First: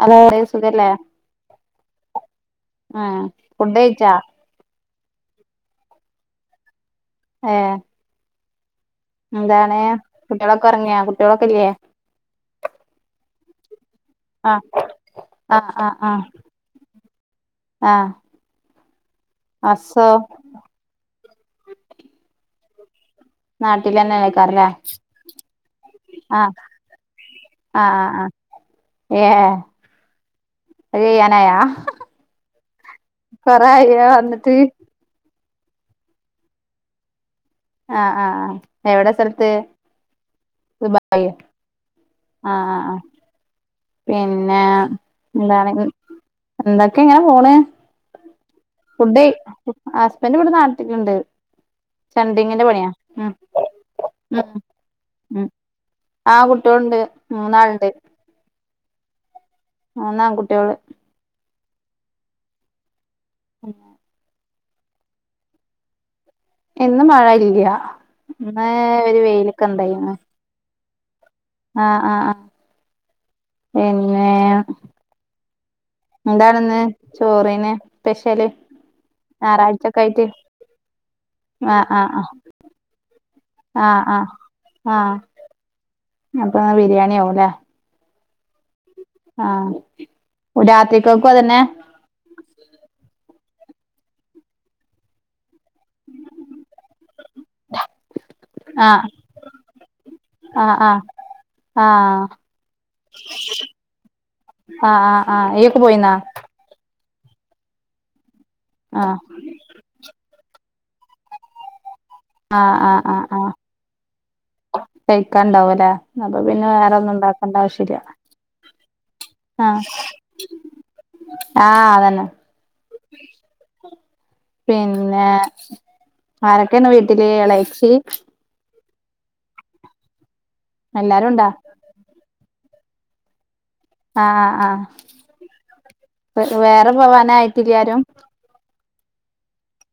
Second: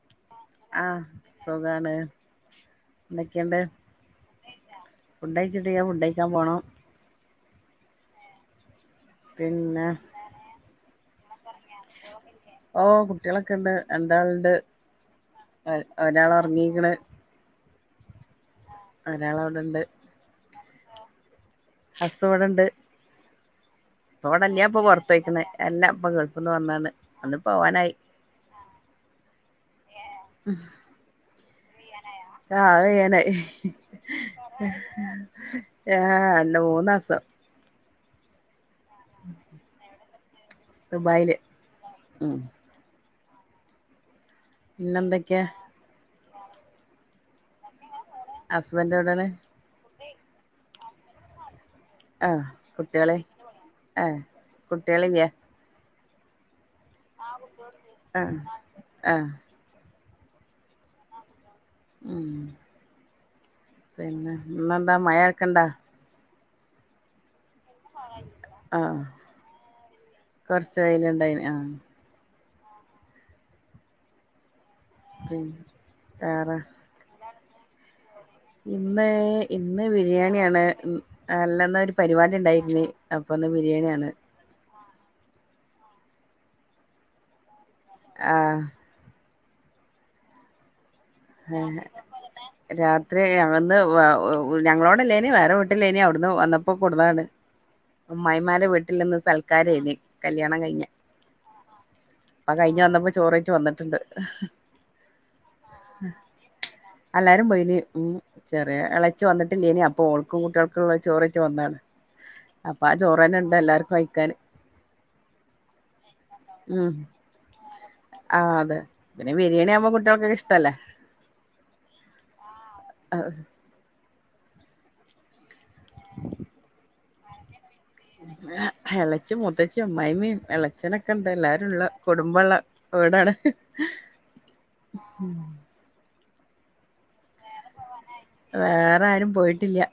Hello [unintelligible] സുഖല്ലേ ആഹ് സുഖാണ് ആഹ് എന്തൊക്കെയുണ്ട് ഫുഡ് കഴിച്ചാ ഫുഡ് കഴിച്ചിട്ടില്ല ഫുഡ് കഴിക്കാൻ പോണം ഏഹ് എന്താണ് പിന്നെ കുട്ടികളൊക്കെ ഉറങ്ങിയാ കുട്ടികളൊക്കെ ഇല്ലേ ഓഹ് കുട്ടികളൊക്കെ ഇണ്ട് രണ്ടാളിണ്ട് ആഹ് ആഹ് ഒ ആഹ് ആഹ് ഒരാള് ഒറങ്ങിരിക്കണ് ആഹ് ഒരാള് അവിടെണ്ട് ഹസ്സോ ഹസ്സ് ഇവിടെണ്ട് നാട്ടിൽ തന്നെ ഇപ്പ ഇവിടെല്ല നിക്കാറില്ലേ ഇപ്പൊ പുറത്ത് പോയിക്കണ് എല്ലാം ഇപ്പൊ ഗൾഫിന്ന് ആഹ് വന്നാണ് ഒന്ന് പോവാനായി ആഹ് ആഹ് ആഹ് ഏഹ് അത് ചെയ്യാനായാ ആകെ കൊറേ ആയോ വന്നിട്ട് ഏഹ് രണ്ട് മൂന്നസം ആഹ് ആഹ് ആഹ് എവിടെ സ്ഥലത്ത് ദുബായിയാ ദുബായില് ഉം ആഹ് ആഹ് ആഹ് പിന്നെ പിന്നെന്തൊക്കെയാ എന്താണ് എന്തൊക്കെ ഇങ്ങനെ പോണ് ഹസ്ബൻഡ് ഫുഡ് എവിടേണ് ഹസ്ബൻഡ് ഇവിടെ നാട്ടിലെണ്ട് ആഹ് ചണ്ടിങ്ങിന്റെ പണിയാ കുട്ടികള് ഉം ആഹ് ഉം കുട്ടികളില്ലേ ഉം ആഹ് കുട്ട്യോളിണ്ട് മൂന്നാളിണ്ട് ആഹ് ആഹ് മൂന്നാൺകുട്ട്യോള് ഉം ഉം പിന്നെ ഇന്നെന്താ മഴേക്കെണ്ട ഇന്ന് മഴ ഇല്ല്യ ഇന്ന് ഒരു വെയിലൊക്കെ ഇണ്ടായിരുന്നു. കൊറച്ചു വെയിലിണ്ടായിന് ആഹ് ആഹ് ആഹ് ആഹ് പിന്നേ ഉം എന്താണിന്ന് ചോറിന് സ്പെഷ്യല് ഇന്ന് ഇന്ന് ഞായറാഴ്ചൊക്കെ ആയിട്ട് ബിരിയാണിയാണ് ഇം അല്ലെന്ന് ആഹ് ഒരു ആഹ് ആഹ് പരിപാടി ഉണ്ടായിരുന്നു അപ്പൊ ഇന്ന് ആഹ് ബിരിയാണിയാണ് ആഹ് ആഹ് അപ്പോ ആ ബിരിയാണി ആവും അല്ലേ ആഹ് ആഹ് രാത്രിയക്കും അതെ ആഹ് രാത്രി അന്ന് ഞങ്ങളോടല്ലേനി വേറെ വി പട്ടില്ലേനി അവിടുന്ന് വന്നപ്പോ കൂടുന്നാണ് അമ്മായിമാരെ വീട്ടിൽ ആഹ് ഇന്ന് സൽക്കാരായിന് കല്യാണം ആഹ് കഴിഞ്ഞ ആഹ് ആഹ് ആ കഴിഞ്ഞ വന്നപ്പോ ചോറേക്ക് വന്നിട്ടുണ്ട് ആഹ് ആഹ് ആഹ് ഇയ്യൊക്കെ പോയിന്നാ എല്ലാരും പോയിന് ഉമ് ചെറിയ ആഹ് ഇളച്ചു വന്നി കട്ടി ല്ലേനി അപ്പൊ ഓൾക്കും കുട്ടികൾക്കും ള്ള ചോറയ് റ്റ് വന്നാണ് ആഹ് അപ്പൊ ആ ചോറ് ന്നെ ഇണ്ട് എല്ലാർക്കും കഴിക്കാന് കഴിക്കാണ്ടാവും ല്ലേ അപ്പൊ പിന്നെ ഉം വേറെ ഒന്നും ഉണ്ടാക്കേണ്ട ആവശ്യല്ല ആ അതെ പിന്നെ ബിരിയാണി ആഹ് ആകുമ്പോ കുട്ട്യാക്കൊക്കെ ഇഷ്ടല്ലേ ആഹ് അതന്നെ ആഹ് പിന്നെ ആരൊക്കെന്നെ വീട്ടില് ഇളച്ചി ഇളച്ചി മുത്തച്ചും അമ്മായിമ്മീ ഇളച്ചനൊക്കെ ഇണ്ട് എല്ലാരും ള്ള കുടുംബള്ള വിടാണ് ആഹ് ആഹ് പക്ഷേ വേറെ പോവാന ആയിട്ടില്ലാരും വേറെ ആരും പോയിട്ടില്ല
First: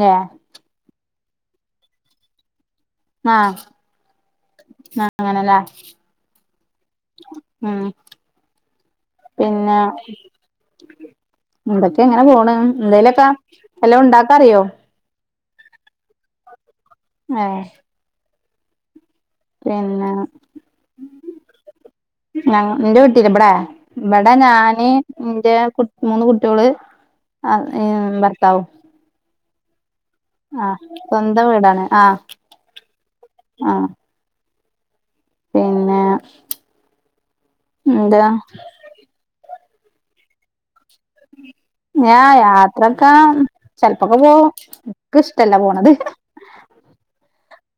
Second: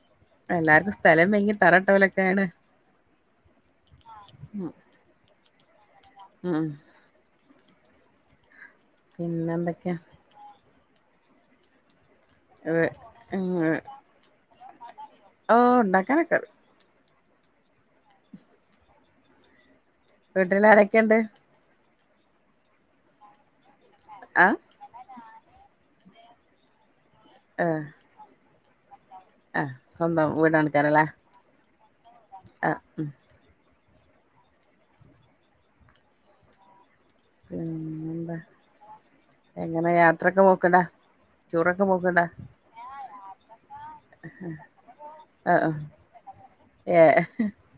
യാഹ് എല്ലാവർക്കും സ്ഥലം ഭയങ്ങി തറട്ടവലൊക്കെയാണ് ആഹ് ആഹ് അങ്ങനെല്ലേ ആഹ് ആഹ് പിന്നെ എടൊക്കെ എങ്ങനെ പോണ് എന്തേലൊക്കെ എല്ലാം ഉണ്ടാക്കാ അറിയോ ഓഹ് ഉണ്ടകനകെ അറിയാം ആഹ് [unintelligible] വീട്ടിൽ ആരൊക്കെയുണ്ട് ഞ എന്റെ വീട്ടീ ഇവിടെ ഇവിടെ ആ ഞാന് ഇന്റെ കു മൂന്ന് കുട്ട്യാള് ആഹ് ഭർത്താവും ആഹ് സ്വന്തം ആഹ് സ്വന്തം വീടാണ് ആഹ് ആഹ് ഉമ് ആഹ് പിന്നെ എന്താ പിന്നെന്താ എങ്ങനെ യാത്രയൊക്കെ നോക്കണ്ട ഞാ യാത്രൊക്കാ ചെലപ്പൊക്കെ പോക എക്ക ആ ഇഷ്ടല്ല പോണത് ഏ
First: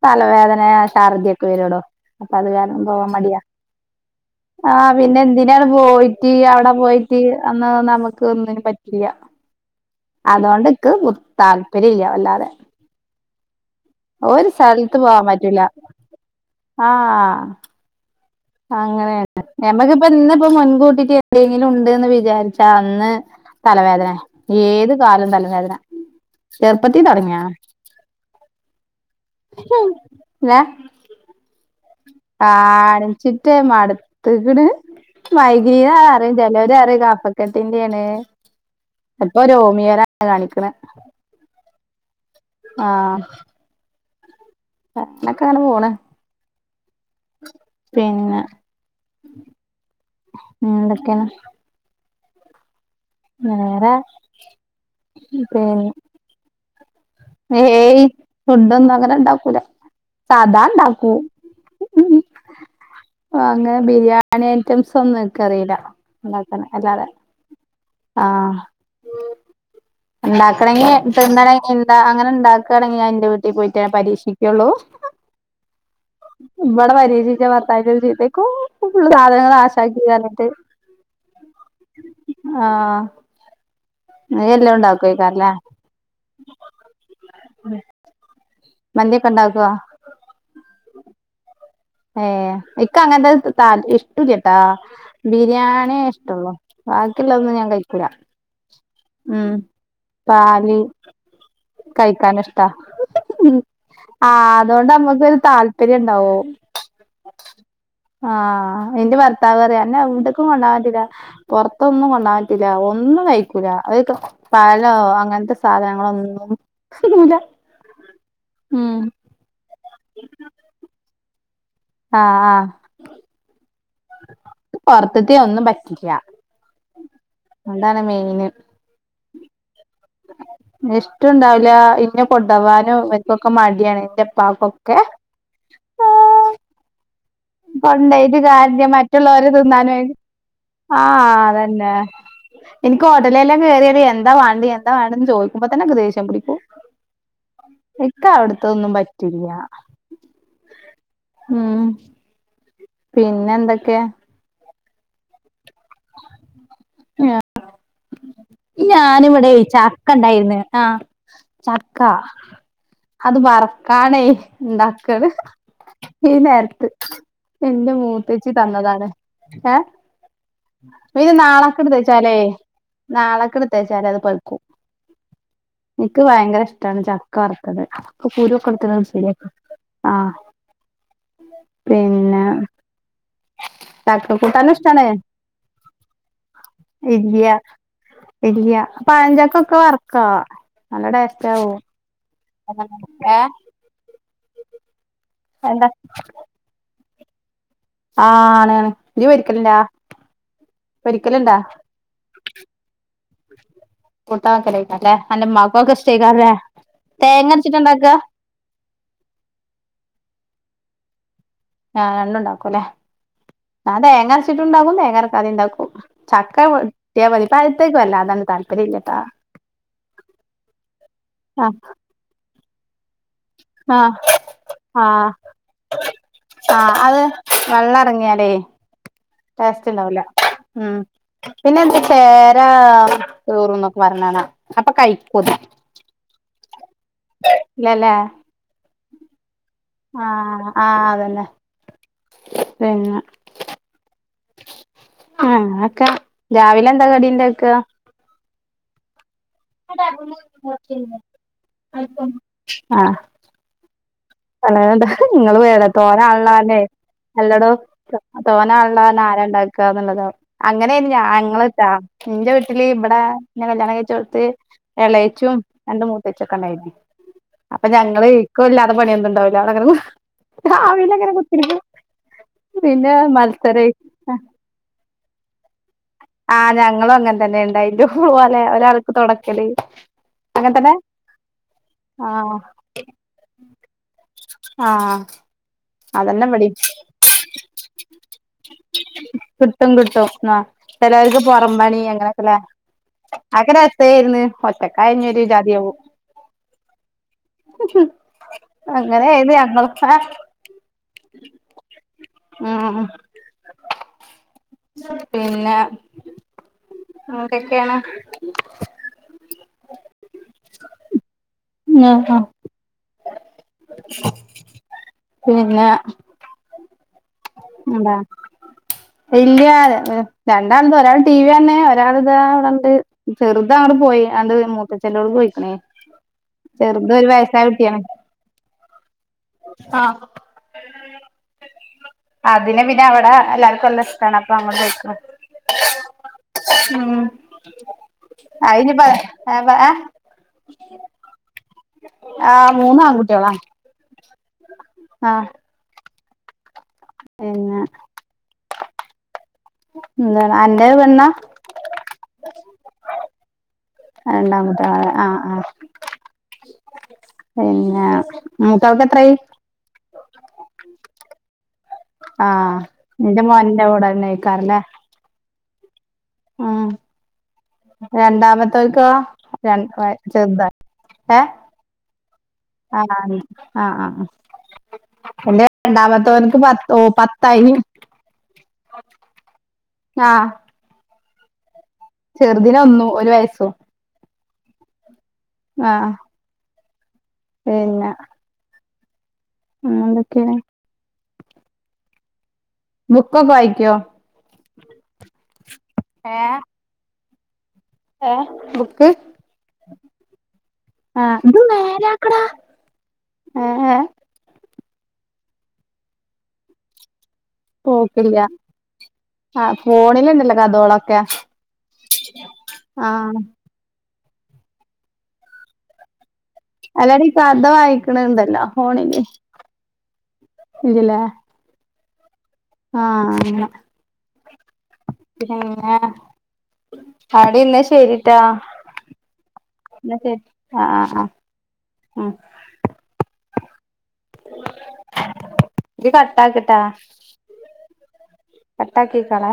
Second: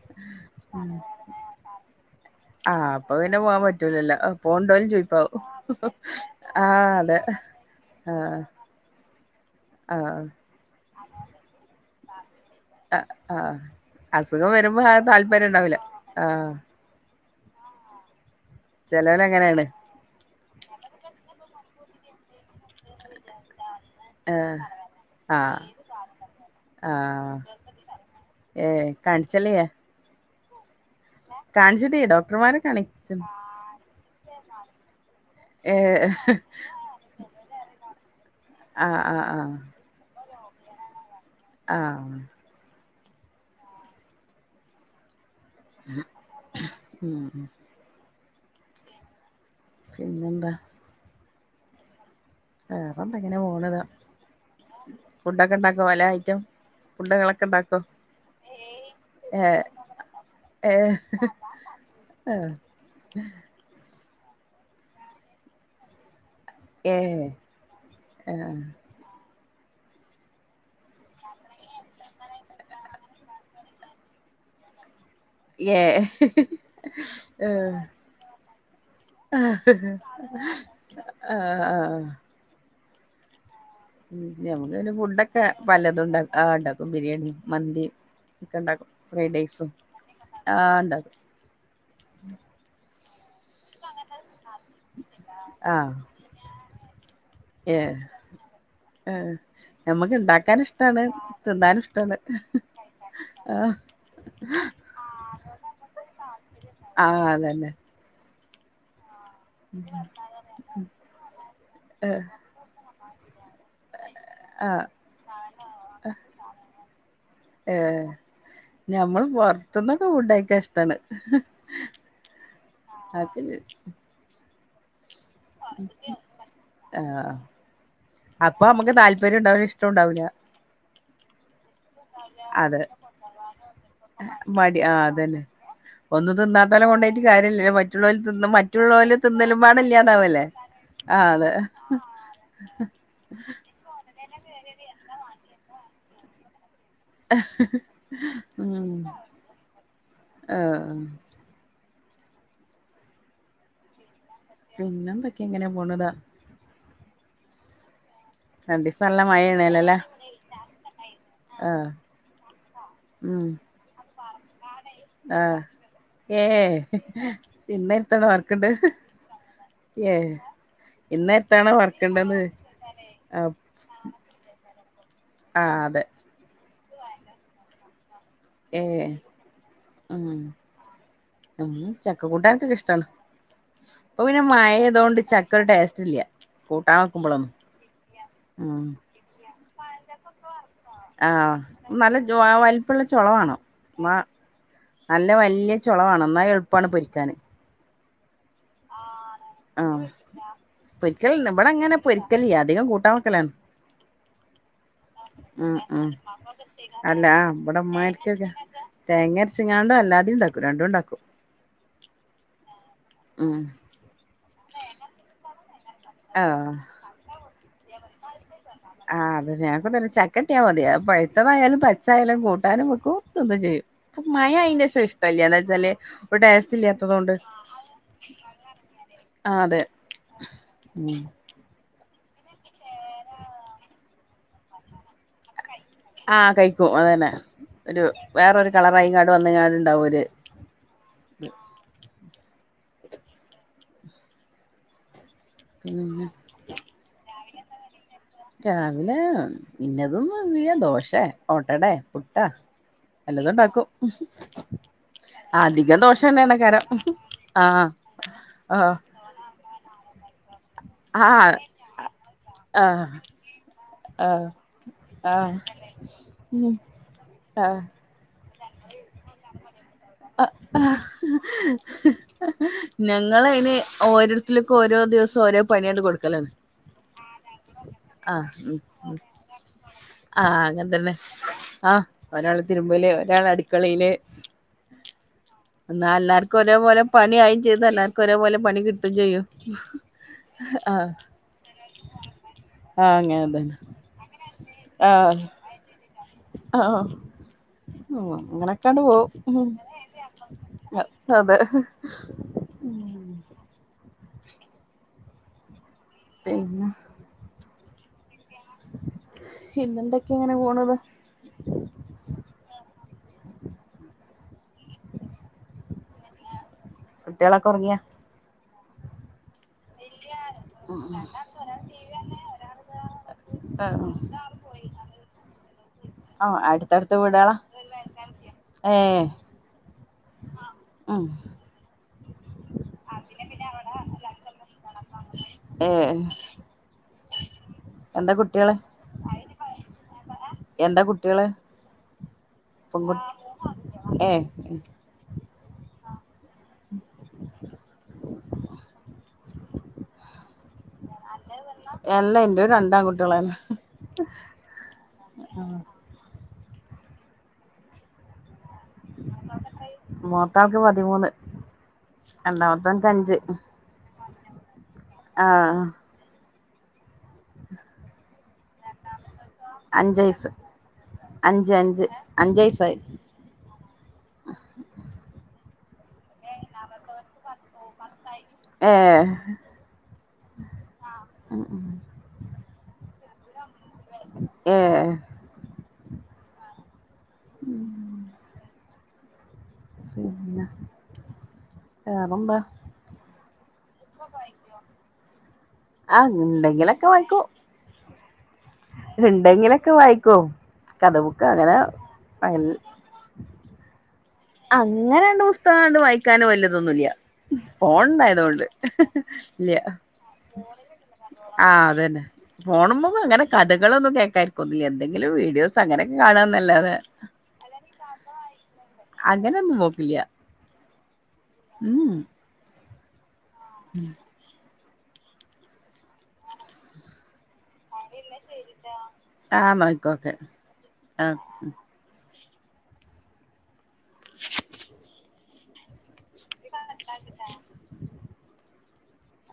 തലവേദന ശരദിയൊക്കെ വരുടോ അപ്പൊ അത് ആ വേദന പോവാൻ അപ്പൊ പിന്നെ മടിയാ [unintelligible] ആഹ് പിന്നെ ചോയിപ്പാവും എന്തിനാണ് പോയിട്ട് ആ അവിടെ അതെ പോയിട്ട് അന്ന് ആ നമക്ക് ഒന്നന് പറ്റ ഇല്ല ആ അതൊണ്ട് ക്ക് താല്പര്യം ഇല്ല വല്ലാതെ അഹ് ആഹ് ഒരു അസുഖം വരുമ്പോ സ്ഥലത്ത് ആഹ് പോവാൻ താല്പര്യം പറ്റൂല ഉണ്ടാവില്ല ആഹ് ആഹ് അങ്ങനെയ ചെലോല് അങ്ങനെയാണ് നഞമക്ക് ഇപ്പ ഇന്നിപ്പോ മുൻകൂട്ടിട്ട് എന്തെങ്കിലും ഉണ്ടന്ന് വിചാരിച്ചാൽ അന്ന് തലവേദന ആ ഏത് കാലം ആ തല വേദന ചെറുപ്പത്തി തുടങ്ങിയാ ഏഹ് കടചലിയ [unintelligible] കാണിച്ചിട്ട ആഹ് അലോച്ചിട്ടേ മട്ത്ത്ക്ക്ണ്. ഏ മൈഗ്രീനാറയും ചിലോരറയും കാഫക്കെട്ടിന്റെണ് ആഹ് ആഹ് ആഹ്. കാണിക്കണ് ആഹ്. ആഹ്. റ്റിണക്കങ്ങനെ പോണ് ഉം പിന്നെ പിന്നെന്താ പിന്നെന്തൊക്കേണ് വേറെന്തങ്ങനെ പോണിതാ വേറെ ഫുഡൊക്കെണ്ടാക്കോ പലേ ഐറ്റം ഫുഡോക്കേ? ഹേയ് ഫുഡോന്നൊങ്ങനെ ഏ ണ്ടാക്കൂല ഏ സാധാണ്ടാക്കും. ആ ആഹ് അങ്ങനെ ബിരിയാണി ഐറ്റംസൊന്നും ക്കറീല്ല. ല്ലാത്തന്നെ ഏ അല്ലാതെ ആഹ് ഇണ്ടാക്കണങ്കി തിന്നണങ്കിന്താ അങ്ങനെണ്ടാക്കാണെങ്കി ഞാൻ ന്റെ വീട്ടി പോയിട്ടാണ് പരീക്ഷിക്കൊള്ളൂ. ഏ ഇബടെ പരീക്ഷിച്ച ആഹ് [unintelligible] പെയ്‌ക്കോ ഫുള്ള് സാധനങ്ങള് നാശാക്കീയർഞ്ഞിട്ട് ആഹ് ആഹ് ആഹ്. ഉം, നീ ഞങ്ങള്‌ എല്ലാം പിന്നെ ഫുഡൊക്കെ ഉണ്ടാക്കുവേക്കാരല്ലേ പലതുംണ്ടാ ആഹ് ഇണ്ടാക്കും ബിരിയാണി, മന്തി ക്കെണ്ടാക്കും മന്തിയൊക്കെ ഉണ്ടാക്കുവോ ഫ്രൈഡൈസും മന്തിയൊക്കെണ്ടാക്കും ആഹ് ണ്ടാക്കും. ഏഹ് ഇക്കങ്ങത്തെ താല്പര്യ ല്ല്യട്ടാ ആഹ് ബിരിയാണിയഷ്ടള്ളൂ ബാക്കിയുള്ളതൊന്നും ഞാൻ ഏ കഴിക്കൂല. ആഹ് ഉം ഞമ്മക്ക് പാല് ഇണ്ടാക്കാനുഷ്ടാണ് തിന്നാനുംഷ്ടാണ്. കഴിക്കാൻ ഇഷ്ടാ ആഹ് അതോണ്ടമ്മക്കൊരു താല്പര്യണ്ടാവും. ആഹ് അതന്നെ. ആഹ് ഇന്റെ ഭർത്താവറയ അന്നെവ്ട്ക്കും കൊണ്ടാവാ പറ്റൂല്ല പൊറത്തൊന്നും കൊണ്ടാ ക്കൂല്ലാ ഒന്നും കയ്ക്കു ക്കൂല്ല അവരിക്ക് ആഹ് പഴോ അങ്ങൻത്തെ സാധനങ്ങളൊന്നും തിന്നൂല്ല [unintelligible] [unintelligible] അത് ബോർ ത്തിന്നൊക്കെ ഫുഡ് കഴിക്കാൻ ഇഷ്ടാണ്. ആഹ് ആഹ്. ആഹ് അത് ക്ക് പൊർത്തിതീം ഒന്നും പറ്റില്ല. ആഹ്. ഇന്നെന്താണ് മെയിന്? ക്ക് താൽപര്യോംണ്ടാവൂല്ല ഇഷ്ട്ടോണ്ടാവൂല്ല. ഇഷ്ട്ടോണ്ടാവൂല്ല ഇന്നെ അതെ കൊണ്ടോവാനും ഇവര്ക്കൊക്കെ മടിയാണ് ഇന്റെപ്പാക്കൊക്കെ. ഒന്നും തിന്നാത്തോലെ കൊണ്ടോയിട്ട് കാര്യല്ലല്ലോ? മറ്റുള്ളോല് കൊണ്ടോയിട്ട് തിന്നും കാര്യല്ല മറ്റുള്ളോലെ മറ്റുള്ളോര് തിന്നലുംപാടെ തിന്നാനും ഇല്ലാണ്ടാവല്ലേ? ആഹ് അതെ ആഹ് [inaudible] ഇൻക്ക് ഹോട്ടലെല്ലാം കേറിയാല് എന്താവാണ്ട് എന്താവാണ്ട്ന്ന് ചോദിക്കുമ്പോ തന്നെ ഇക്ക് ദേഷ്യം പിടിക്കും. ഉം ഇക്കവിടത്തതൊന്നും പറ്റില്ല ആഹ് ഉം പിന്നെന്തൊക്കെ? പിന്നെന്തൊക്കെ ഇങ്ങനെപോണൂതാ. ആഹ്. രണ്ടീസം നല്ല ഞാനിവിടെയ് മഴയാണല്ലോല്ലേ ചക്കണ്ടായിന്ന് ആഹ് ആഹ് ചക്ക അത് ഉം വറ്ക്കാനേ ഇണ്ടാക്കണ്. ആഹ് ഈ ഏഹ് നേരത്ത് ഇന്റെ ഇന്നേരത്താണ് മൂത്തേച്ചി വർക്ക്ണ്ട് തന്നതാണ് ഏഹ് ഇപ്പൊയിത് ഇന്നേരത്താണ് നാളക്ക് എടുത്തുവെച്ചാല് വർക്ക്ണ്ടെന്ന് ആഹ് നാളേക്ക് എടുത്തു വച്ചാല് അത് പഴ്ക്കും. ആഹ് അത് എനിക്ക് ഭയങ്കര ഇഷ്ടമാണ് ചക്ക- വറുത്തത് കുരുയൊക്കെ എടുത്തത് ഏഹ് ശരിയാക്കി ഉം ആഹ് ഉം പിന്നെ ചക്കകൂട്ടാനോക്കെ ഇൻക് ഇഷ്ടാണ് ഇപ്പൊ ചക്ക പിന്നെ മഴ കൂട്ടാനും ഇഷ്ടാണ് പെയ്തോണ്ട് ചക്ക ടേസ്റ്റ് ഇല്ല്യ കൂട്ടാൻ വെക്കുമ്പോളൊന്നും ഇല്യ പഴചക്കഞ്ചക്കൊക്കെ വർക്കുവോ നല്ല ടേസ്റ്റ് ആഹ് ആവും നല്ല വലിപ്പയുള്ള ചൊളവ വേണം മ നല്ല വലിയ എന്താ ചോളവാണം എന്നാലേ അവൾക്ക് - എളുപ്പവാണ് പൊരിക്കാന് ആഹഹ് ആണ് ആണ് നീ പൊരികലിണ്ടോ ആഹ് പൊരിക്കലുണ്ട് ഇവിടെ അങ്ങനെ പൊരിക്കലില്ല അധികം കൂട്ടാൻ വക്കലാണ് കുട്ടാൻ വെക്കലായിട്ട്ല്ലേ അന്റെ ഇമ്മാക്ക് ഉം ഒക്കെ ഉം ഇഷ്ട്ടെക്കാരംല്ലേ തേങ്ങ അരച്ചിട്ടായുണ്ടാക്ക അ [unintelligible] തേങ്ങ അരച്ചിങ്ങാണണ്ട് അല്ലാതെ ഇണ്ടാക്കും രണ്ടും ഇണ്ടാക്കും ആഹ് രണ്ടുംയിണ്ടാക്കും ല്ലേ ഉം അത് തേങ്ങ അരച്ചീട്ടുംണ്ടാക്കും തേങ്ങ അരക്കാതേണ്ടാക്കും ചക്ക ആഹ് കിട്ടിയാ മതി പഴുത്ത ചക്ക വല്ലാതെ അങ്ങ് താൽ- ആഹ് അതെ ഞങ്ങക്ക് എന്ന് പറഞ്ഞാ ചക്ക കിട്ടിയാ മതി ആഹ് പഴുത്തതായാലും പച്ചായാലും കൂട്ടാനും വെക്കും- തിന്നുംചെയ്യും ആഹ് ഇപ്പം മയ ആയെന്നു ശേഷം ആഹ് ഇഷ്ടമല്ല എന്നാ വെച്ചാല് ഒരു ടേസ്റ്റ് ആഹ് അത് ഇല്ലാത്തതോണ്ട് വെള്ളം ഇറങ്ങിയാലേ ആഹ് അതെ ടേസ്റ്റ് ഇണ്ടാവൂല ഉം പിന്നെ എന്താ ചേരാ കേറുംന്നൊക്കെ പറയ്ണ കാണാം അപ്പൊ കൈയ്ക്കും അത് ആഹ് കൈയ്ക്കും അത് തന്നെ ഒരു ഇല്ലല്ലേ വേരോരു കളറായിങ്ങാട്ട് വന്ന്ങ്ങാണ്ട് ഉണ്ടാവും ഒര - ആഹ് ആഹ് തന്നെ പിന്നെ- ആഹ് ക പിന്നെ രാവിലെ എന്താ കടിയിണ്ടാക്കാ രാവിലെ ആഹ് ഇന്നത് ന്ന് പറഞ് കഴിഞ്ഞാൽ ദോശേ ഓട്ടടെ പുട്ടോ ആഹ് വല്ലതുംണ്ടാക്കും പലതുണ്ട് അധികം ദോശ തന്നെയാണ് ഹരം അല്ലെടോ തോനെ ആൾണ്ടാവാൻ ആരാ ഇണ്ടാക്കുക എന്നുള്ളതാവും അങ്ങനെ ഞ ആഹ് ഞങ്ങൾട്ടോ ഇന്റെ വീട്ടില് ആഹ് ഇവിടെ എന്നെ കല്യാണം കഴിചോട്ത്ത്- ആഹ് എളയേച്ചും രണ്ട് മൂത്ത ചേച്ചി ഒക്കെ ഉണ്ടായിരുന്നു ആഹാ നിങ്ങള് ഇക്കോ ഇല്ലാതെ പണിയൊന്നും ഇണ്ടാവില്ല രാവിലെ ഇങ്ങനെ കുത്തിരിക്കും പിന്നെ മത്സര- വീട്ടിലൊക്കെ ഓരോ ദിവസം ഓരോ പണി അങ്ങട്ട് കൊടു- ആഹ് ഞങ്ങളും അങ്ങനെ തന്നെ ഇണ്ടായിണ്ടു പോലെ ഒരാൾക്ക് തോടക്കല് ആഹ അങ്ങനെ തന്നെ ആഹ് ഒരാള് തിരുമ്പല് ഒരാള് അടുക്കളയില് ആഹ് എന്നാ അതന്നെ എല്ലാർക്കും ഇവടിം ഒരേപോലെ പണിയായും ചെയ്ത് എല്ലാർക്കും ഒരേപോലെ പണി കിട്ടും ചെയ്യും കിട്ടോ ആഹ് എല്ലാർക്കും പൊറമ്പണി അങ്ങനെയൊക്കെല്ലേ ആഹ് അങ്ങനെ അഹ് ഒക്കെ തന്നെ രസവായിരുന്നു ഒറ്റക്കായ ഇഞ്ഞ് ആഹ് ഒര് ജാതിയാവും ആഹ് ഇങ്ങനൊക്കെണ്ട് അങ്ങനെയായിരുന്നു പോവും ഞങ്ങളൊക്കെ അതെ ഉം ഉം പിന്നെ പിന്നെ എന്തോക്കെയാ പിന്നെന്തൊക്കെയാ ഇങ്ങനെ പോണത് ആഹ് ആ ഹ് പിന്നെ- കുട്ടികളൊക്കെ ഒറങ്ങിയോ ഇല്ല്യ [unintelligible] രണ്ടാൾണ്ട് ഒരാൾ ടി വി കാണിന് ഒരാൾ ഇതാ ഇവിടെണ്ട് ചെറുതങ്ങട്ട് ആഹ് പോയി ആണ്ട് മൂത്തച്ചന്റ കൂടെ പോയി ആഹ് ചെറുത് ഒരു വയസായ കുട്ടിയാണ് അതേ ആഹ് ഉം അതിനെ പിന്നെ അവടെ എല്ലാർക്കും നല്ല ഇഷ്ടാണ് അപ്പൊ അങ്ങോട്ട് പോയിക്കണ് ഏ ഉം കുട്ടികള് ആയിന് [unintelligible] എന്താ കുട്ടികള് ആഹ് മൂന്ന് പെൺകു ആൺകുട്ടികളാ ഏ ആഹ് പിന്നെ എന്താണ് അന്റേത് പെണ്ണാ അല്ലാ എന്റെ രണ്ടാൺകുട്ടികളാണ് രണ്ടാൺകുട്ടികളാ ആഹ് ആഹ് പിന്നെ മൂത്തയാൾക്ക് എത്രയായി മൂത്തയാൾക്ക് പതിമൂന്ന് ആഹ് രണ്ടാമത്തോൻക്ക് അഞ്ച് എന്റെ മോനിന്റെ കൂടെന്നെയിക്കാറല്ലേ ആഹ് ആഹ് രണ്ടാമത്തെവക്കോ [unintelligible] ആണോ അഞ്ച് വയസ്സ് ആഹ് അഞ്ച് അഞ്ച് അഞ്ച് വയസ്സായി ആഹ് ആഹ് ആഹ് എൻ്റെ രണ്ടാമത്ത വനുക്ക് പത്ത ഓ പത്തായിന് ആഹ് ഉം ഉം ചെറുതിന് ഒന്നും ഒരു വയസും ഏ ആഹ് പിന്നെ എന്തൊക്കെയാണ് പിന്നേ വേറെന്താ ബുക്കൊക്കെ വായിക്കോ ആഹ് എന്തെങ്കിലൊക്കെ വായിക്കും ഏ ബുക്ക് ഇണ്ടെങ്കിലൊക്കെ വായിക്കും കഥ ആഹ് ബുക്ക് ഇത് അങ്ങനെ നേരെയാക്കട വൽ ഏ ഏ അങ്ങനാണ്ട് പുസ്തകണ്ട് വായിക്കാന് വല്ല്യ ഇതൊന്നുമില്ല്യ പോക്കില്ല ഫോണുണ്ടായതുകൊണ്ട് ആ ഇല്ല്യാ ഫോണിലുണ്ടല്ലോ [unintelligible] ആഹ് അതന്നെ ഫോണുമേ ആ അങ്ങനെ കഥകളൊന്നും കേ ക്കുവൊന്നുമില്ല്യാ എന്തെങ്കിലും വീഡിയോസ് അങ്ങനെയൊക്കെ കാണുവാന്നല്ലാതെ അല്ലാടി കഥ വായിക്കണുണ്ടല്ലോ ഫോണില് അതൊന്നും നോക്കില്ല ഇല്ലല്ലേ ഉം ആഹ് അങ്ങനെ ഉം പിന്നേ അവിടെ [unintelligible] എന്നാ ശരിട്ടാ ആ എന്നാ ഓക്കെ ഓക്കെ ആഹ് ആഹ് ഇത് കട്ടാക്കട്ടേ കട്ടാക്കിക്കോളേ